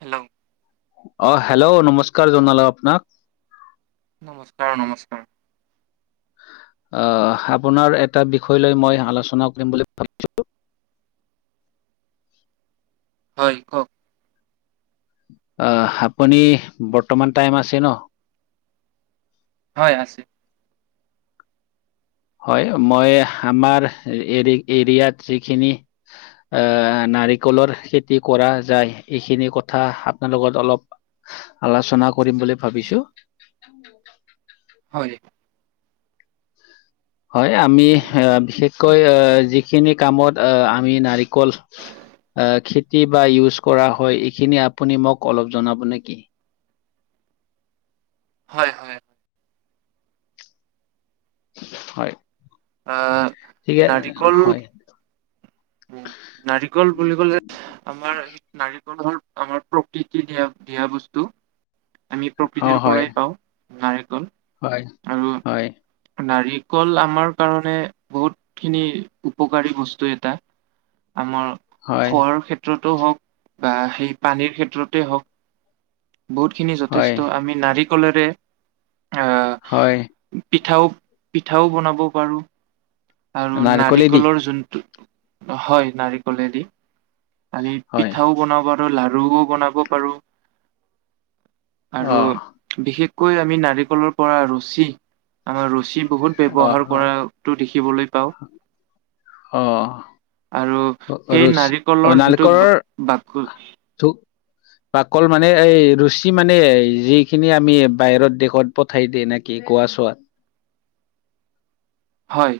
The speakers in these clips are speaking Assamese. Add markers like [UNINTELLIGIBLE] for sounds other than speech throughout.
হেল্ল'। অ' হেল্ল' নমস্কাৰ জনালো আপোনাক। নমস্কাৰ নমস্কাৰ। অ', আপোনাৰ এটা বিষয় লৈ মই আলোচনা কৰি বুলি ভাবিছোঁ। হয় কওক। অ', আপুনি বৰ্তমান টাইম আছে ন? হয় আছে। হয় মই আমাৰ এৰি এৰিয়াত যিখিনি আহ নাৰিকলৰ খেতি কৰা যায় এইখিনি কথা আপোনাৰ লগত অলপ আলোচনা কৰিম বুলি ভাবিছো। হয়। হয় আমি আহ বিশেষকৈ আহ যিখিনি কামত আহ আমি নাৰিকল অ', খেতি বা ইউজ কৰা হয় এইখিনি আপুনি মোক অলপ জনাব নেকি। হয় হয়। হয়। অ' ঠিকে হয়। উম, নাৰিকল বুলি কলে আমাৰ নাৰিকলৰ আমাৰ প্ৰকৃতি দিয়া দিয়া বস্তু। আমি অ প্ৰকৃতিৰ হয় পৰাই পাওঁ নাৰিকল হয়, হয়, আৰু নাৰিকল আমাৰ কাৰণে বহুতখিনি উপকাৰী বস্তু এটা। আমাৰ হয়, খোৱাৰ ক্ষেত্ৰতো হওক বা সেই পানীৰ ক্ষেত্ৰতে হওক। বহুতখিনি হয়, যথেষ্ট আমি নাৰিকলেৰে আঁ হয়। পিঠাও পিঠাও বনাব পাৰো। আৰু নাৰিকলেদি নাৰিকলৰ যোনটো হয় নাৰিকলেদি। আমি হয়। পিঠাও বনাব পাৰো লাৰুও বনাব পাৰো। আৰু অ', বিশেষকৈ আমি নাৰিকলৰ পৰা ৰছী আমাৰ ৰছী বহুত অ', ব্যৱহাৰ অ', কৰাটো দেখিবলৈ পাওঁ। অ', আৰু সেই ৰুচি নাৰিকলৰ যোনটো নাৰিকলৰ বাক বাকল মানে এই ৰছী মানে যিখিনি আমি বাহিৰত দেশত পঠাই দিয়ে নে কি গোৱা চোৱাত। হয়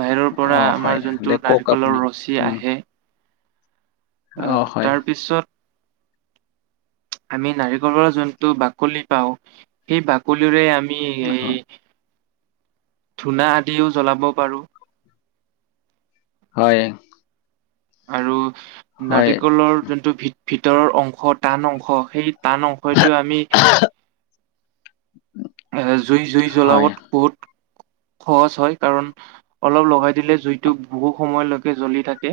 বাহিৰৰ পৰা অ', হয় আমাৰ দে যোনটো কওক আপুনি নাৰিকলৰ ৰছী উম, আহে। অ', হয়, তাৰপিছত আমি নাৰিকলৰ জন্তু বাকলি পাওঁ। সেই বাকলিৰে আমি হয়, এই ধূনা আদিও জ্বলাব পাৰো। হয়। আৰু হয়, নাৰিকলৰ যোনটো ভিতৰৰ অংশ টান অংশ সেই তান অংশই দিও আমি এ জুই জুই হয়, জ্বলাবত বহুত সহজ হয় কাৰণ অলপ লগাই দিলে জুইটো বহু সময়লৈকে জ্বলি থাকে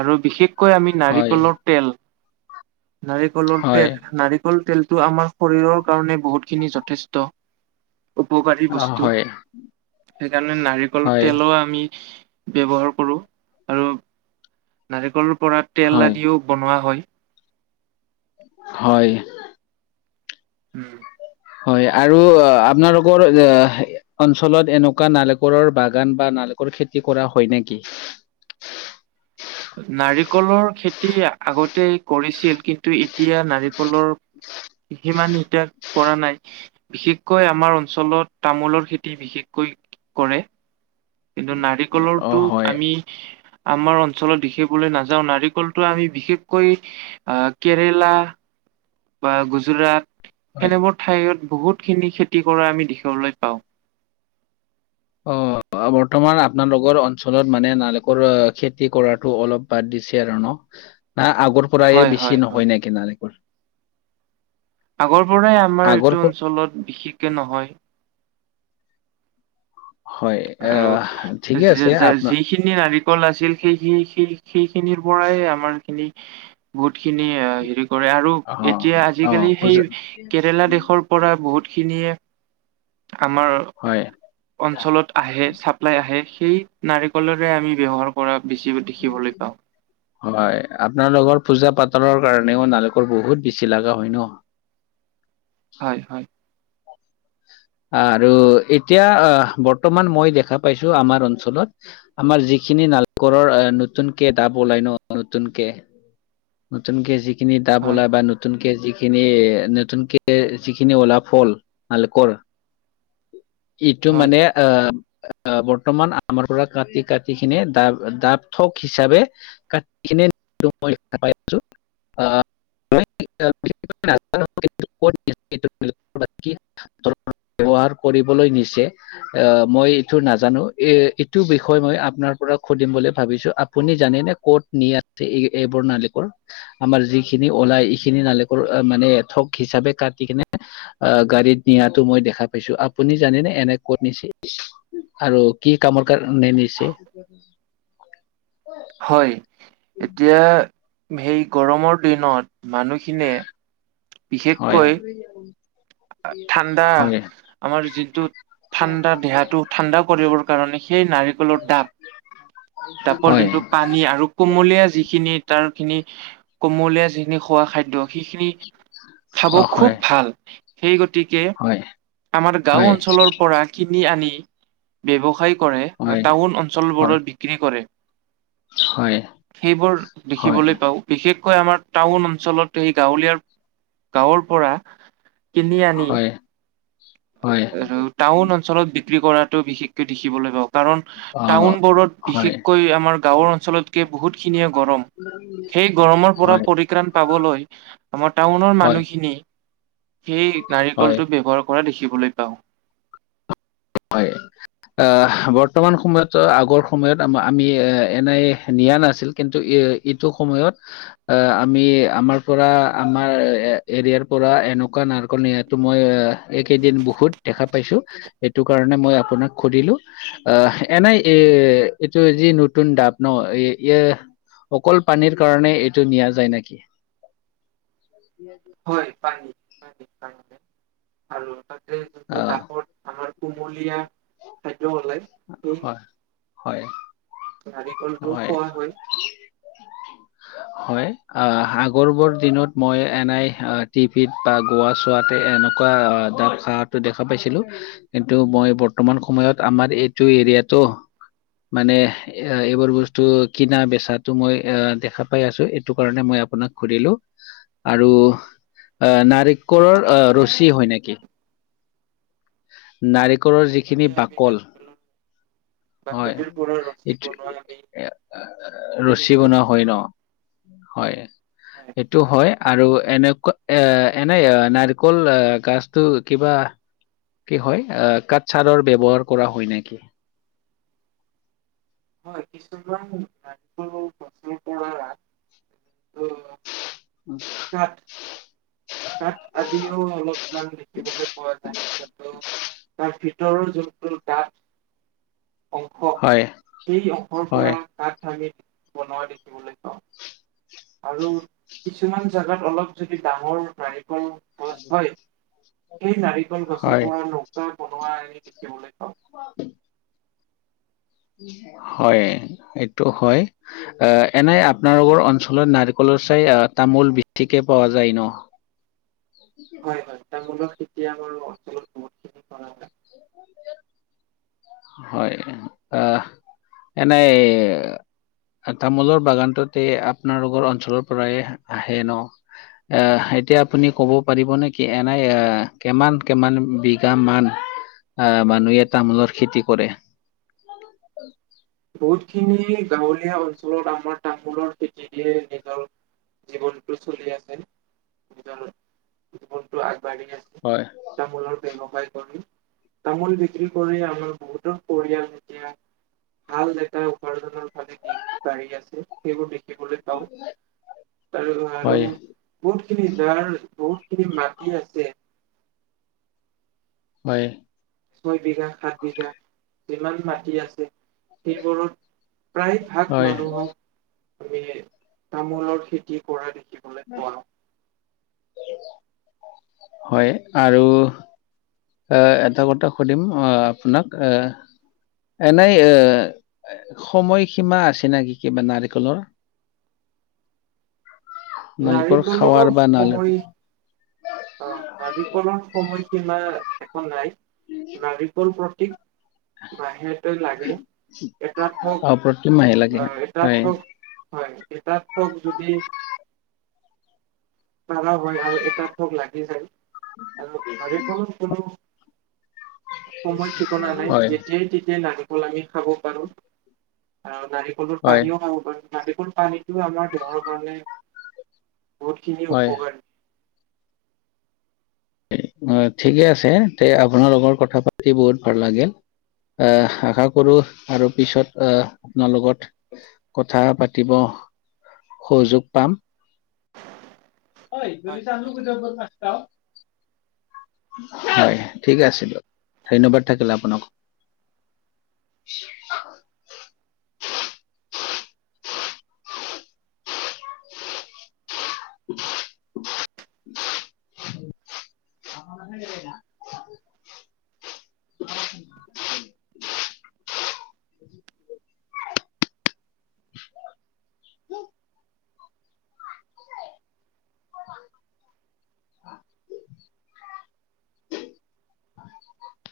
আৰু বিশেষ কৈ আমি হয়, নাৰিকলৰ তেল নাৰিকলৰ তেল নাৰিক ল তেলটো আমাৰ শৰীৰৰ কাৰণে বহুতখিনি যথেষ্ট উপকাৰী অ', বস্তু হয়, সেইকাৰণে নাৰিকলৰ হয়, তেলো আমি ব্যৱহাৰ কৰোঁ আৰু নাৰিকলৰ পৰা তেল হয়, আদিও বনোৱা হয়। হয়। উম। হয় আৰু আপোনালোকৰ এ অঞ্চলত এনেকুৱা নাৰিকলৰ বাগান বা নাৰিকলৰ খেতি কৰা হয় নেকি? নাৰিকলৰ খেতি আগতে কৰিছিল। কিন্তু এতিয়া নাৰিকলৰ সিমান এতিয়া কৰা নাই। বিশেষকৈ আমাৰ অঞ্চলত তামোলৰ খেতি বিশেষকৈ কৰে। কিন্তু অ' নাৰিকলৰটো হয় আমি আমাৰ অঞ্চল অঞ্চলত দেখিবলৈ নাযাওঁ, নাৰিকলটো আমি বিশেষকৈ অহ, কেৰেলা বা গুজৰাট হয় সেনেবোৰ ঠাইত বহুতখিনি খেতি কৰা আমি দেখিবলৈ পাওঁ। অহ। অহ, বৰ্তমান আপোনালোকৰ অঞ্চলত মানে নাৰিকৰ খেতি কৰাতো অলপ বাদ দিছে আৰু ন'। না আগৰ পৰায়ে হয় বেছি হয় হয় নহয় নেকি নাৰিকল। আগৰ পৰাই আমাৰ আগৰ এইটো প অঞ্চলত বিশেষকে নহয়। হয় আৰু অহ, ঠিকে যি- আছে আপ যা- যিখিনি নাৰিকল আছিল সেই-সেই-সেই-সেইখিনৰ পৰাই আমাৰখিনি বহুতখিনি হেৰি কৰে আৰু অ' এতিয়া অ' আজিকালি সেই পূজা কেৰেলা দেশৰ পৰা বহুতখিনিয়ে আমাৰ হয় অঞ্চলত আহে চাপ্লাই আহে সেই নাৰিকলৰে আমি ব্যৱহাৰ কৰা বেছি। দেখিবলৈ পাওঁ [UNINTELLIGIBLE] হয়, আপোনালোকৰ পূজা পাতলৰ কাৰণেও নাৰিকল বহুত বেছি লগা হয় ন'। হয়, হয়। আৰু এতিয়া অহ, বৰ্তমান মই দেখা পাইছোঁ আমাৰ অঞ্চলত আমাৰ যিখিনি নাৰিকলৰ নতুনকে ডাব ওলাই ন' নতুনকে। নতুনকে যিখিনি ডাব হয় ওলাই বা নতু নতুনকে যিখিনি, নতুনকে যিখিনি ওলোৱা ফল নাৰিকল। এইটো হয় মানে অহ, বৰ্তমান আমাৰ পৰা কাটি-কাটিখিনি ড-ডাব থক হিচাপে [UNINTELLIGIBLE] আছোঁ। অহ [UNINTELLIGIBLE] [UNINTELLIGIBLE] ব্যৱহাৰ কৰিবলৈ নিছে। অহ, মই এইটো নাজানোঁ এ-এইটো বিষয়ে মই আপোনাৰ পৰা সুধিম বুলি ভাবিছোঁ, আপুনি জানেনে? ক'ত নি‌ আছে এইবোৰ নাৰিকল? আমাৰ যিখিনি ওলাই এইখিনি নাৰিকল মানে ঠগ হিচাপে কাটি কিনে অহ, গাড়ীত নিয়াতো মই দেখা পাইছোঁ, আপুনি জানেনে এনেই ক'ত নিছি? আৰু কি কামৰ কাৰণে নিছি? হয়, এতিয়া সেই গৰমৰ দিনত মানুহখিনিয়ে হয়। বিশেষকৈ ঠাণ্ডা, হয় আমাৰ যিটো ঠাণ্ডা দেহাটো ঠাণ্ডা কৰিবৰ কাৰণে সেই নাৰিকলৰ ডাব ডাবৰ হয় যোনটো পানী আৰু কুমলীয়া যিখিনিত তাৰখিনি, কুমলীয়া যিখিনি খোৱা খাদ্য [UNINTELLIGIBLE] খিনি খাব অ হয় খুব ভাল। সেই গতিকে, হয় আমাৰ গাঁও হয় অঞ্চলৰ পৰা কিনি আনি ব্যৱসায় কৰে, হয় টাউন হয় অঞ্চলবোৰত বিক্ৰী কৰে। হয় সেইবোৰ হয় দেখিবলৈ পাওঁ। বিশেষকৈ আমাৰ টাউন অঞ্চলত সেই গাঁৱলীয়াৰ গাঁৱৰ পৰা কিনি আনি হয় আৰু হয় টাউন অঞ্চলত বিক্ৰী কৰাতটো বিশেষকে দেখিবলৈ পাওঁ। কাৰণ অ', টাউনবোৰত হয়। বিশেষকৈ আমাৰ গাঁওৰ অঞ্চলতকে বহুতখিনিয়ে গৰম। সেই গৰমৰ পৰা হয়, পৰিত্ৰাণ পাবলৈ আমাৰ টাউনৰ হয়, মানুহখিনি সেই হয়, নাৰিকলটো ব্যৱহাৰ কৰা দেখিবলৈ পাওঁ। হয়। বৰ্তমান সময়ত আগৰ সময়ত আ-আমি এনেই নিয়া নাছিল কিন্তু এইটো সময়ত অহ, আমি আমাৰ পৰা আমাৰ এৰিয়াৰ পৰা এনেকুৱা নাৰিকল নিয়া মই এইকেইদিন বহুত দেখা পাইছোঁ, সেইটো কাৰণে মই আপোনাক সুধিলোঁ। অহ, এনেই এ, এইটো যি নুতুন ডাপ, ন এ, এই অকল পানীৰ কাৰণে, এইটো নিয়া যায় নেকি? হয়, পানী পানী- [UNINTELLIGIBLE] অ, তাপত আমাৰ কুমলীয়া খাদ্যবোৰ ওলাই। সেই, হয়, হয়, নাৰিকলটো হয়। খোৱা হৈয়। [INAUDIBLE] [INAUDIBLE] হয়, অ, আগৰ বৰ দিনত মই এনেই, টিভিত বা গোৱা চোৱাতে এনেকুৱা এনেকুৱা দাপ চা টো দেখা পাইছিলো, কিন্তু মই বৰ্তমান সময়ত আমাৰ এই টো এৰিয়াটো মানে এই, এইবোৰ বস্তু কিনা বেচাটো, মই দেখা পাই আছো এইটো কাৰণে মই আপোনাক সুধিলো। আৰু অ, নাৰিকলৰ অ, ৰছী হয় নেকি? হয় হয় নাৰিকলৰ যি যিখিনি আমি বাকল। নাৰিকলৰ হয়, বাকলিৰ পৰা [UNINTELLIGIBLE] ৰছী এইটো বনোৱা আমি ৰছী শুনিছো বনোৱা হয় ন? হয়, হয় এইটো হয়। আৰু এনেকুৱা, এনে নাৰিকল গাছটো কিবা? কি হয়, আহ কঠ চাৰৰ ব্যৱহাৰ কৰা হয় নেকি? [UNINTELLIGIBLE] [INAUDIBLE] [INAUDIBLE] কাঠ আদিও অলপমান দেখিবলৈ পোৱা যায়, পিছতো তাৰ ভিতৰৰ জোখটো দাত অংশ, হয় সেই অংশৰ হয় পৰা দাত ভাঙি, বনোৱা দেখিবলৈ পাওঁ। আৰু কিছুমান জেগাত অলপ যদি ডাঙৰ, ৰাইফল [UNINTELLIGIBLE] সেই নাৰিকল গছৰ হয় পৰা নৌকা বনোৱা, এনে দেখিবলৈ পাওঁ। ফগ হয়, এইটো হয়। আহ, এনে আপোনালোকৰ অঞ্চলত নাৰিকলৰ চাই, তামোল বেছিকে পোৱা যায় ন? হয় হয়, তামোলৰ খেতি আমাৰ অঞ্চলত বহুতখিনি কৰা হয় হয়, আ, এনেই তামোলৰ বাগানটোত আপোনালোকৰ অঞ্চলৰ পৰাই আহে ন? এ, এতিয়া আপুনি ক'ব পাৰিব নেকি এনে, কিমান কিমান বিঘা মান আহ, মানুহে তামোলৰ খেতি কৰে? বহুতখিনি গাঁৱলীয়া অঞ্চলত আমাৰ তামোলৰ খেতি দিয়ে এডাল। জীৱনটো চলি আছে, নিজৰ জীৱনটো আগবাঢ়ি আছে। হয়। তামোলৰ ব্যৱসায় কৰি, তামোল বিক্ৰী কৰি আমাৰ বহুতৰ পৰিয়াল এতিয়া ভাল ডেকা উপাৰ্জনৰ ফালে, বাঢ়ি আছে। সেইবোৰ দেখিবলৈ পাওঁ, আৰু আৰু হয়, বহুত খিনি যাৰ, বহুত খিনি মাটি আছে। হয়। ছয় বিঘা, সাত বিঘা, যিমান মাটি আছে সেইবোৰত প্ৰায় ভাগ হয়, মানুহক, আমি তামোলৰ খেতি কৰা দেখিব হয়, আৰু এ, এটা কথা সুধিম আহ, আপোনাক এ এনেই এ সময় সীমা আছে নেকি, কিবা নাৰিকলৰ? নাৰিকল নাৰিকলৰ খাৱাৰ বা নাল অ' নাৰিকলৰ সময়সীমা একো নাই। নাৰিকল প্ৰতীক বাহিৰতে লাগে। এটা অ প্ৰতিমাহে লাগে ঠক আ হয়। এটা ঠক হয়, এটাত ঠক যদি পাৰা হয় আৰু এটাত থক লাগি যায় আৰু নাৰিকলৰ কোনো সময় ঠিকোনা নাই, হয়, যেতিয়াই তেতিয়াই নাৰি ফল আমি খাব পৰুৰ আৰু নাৰিকলৰ হয়, পানীও খাব পাৰোঁ। নাৰিকল পানীতো আমাৰ দেহৰ কাৰণে বহুতখিনি হয়, উপকাৰী। ঠিকে আছে, তে আপোনাৰ লগত কথা পাতি বহুত ভাল লাগিল। আহ, আশা কৰোঁ আৰু পিছত আহ, আপোনাৰ লগত কথা পাতিব সুযোগ পাম। ঐ, হয় ডলিচা ধন্যবাদ কদব নাত চাওঁ হয় ঠিকে আছে দিয়ক। ধন্যবাদ থাকিলে আপোনাকো। [INAUDIBLE] [INAUDIBLE] [UNINTELLIGIBLE] [UNINTELLIGIBLE] [INAUDIBLE]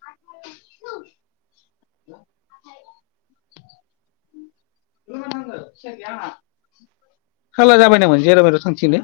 হেল্ল'। খাললা যাবাই নামান জৰাবাইটো থাথিনে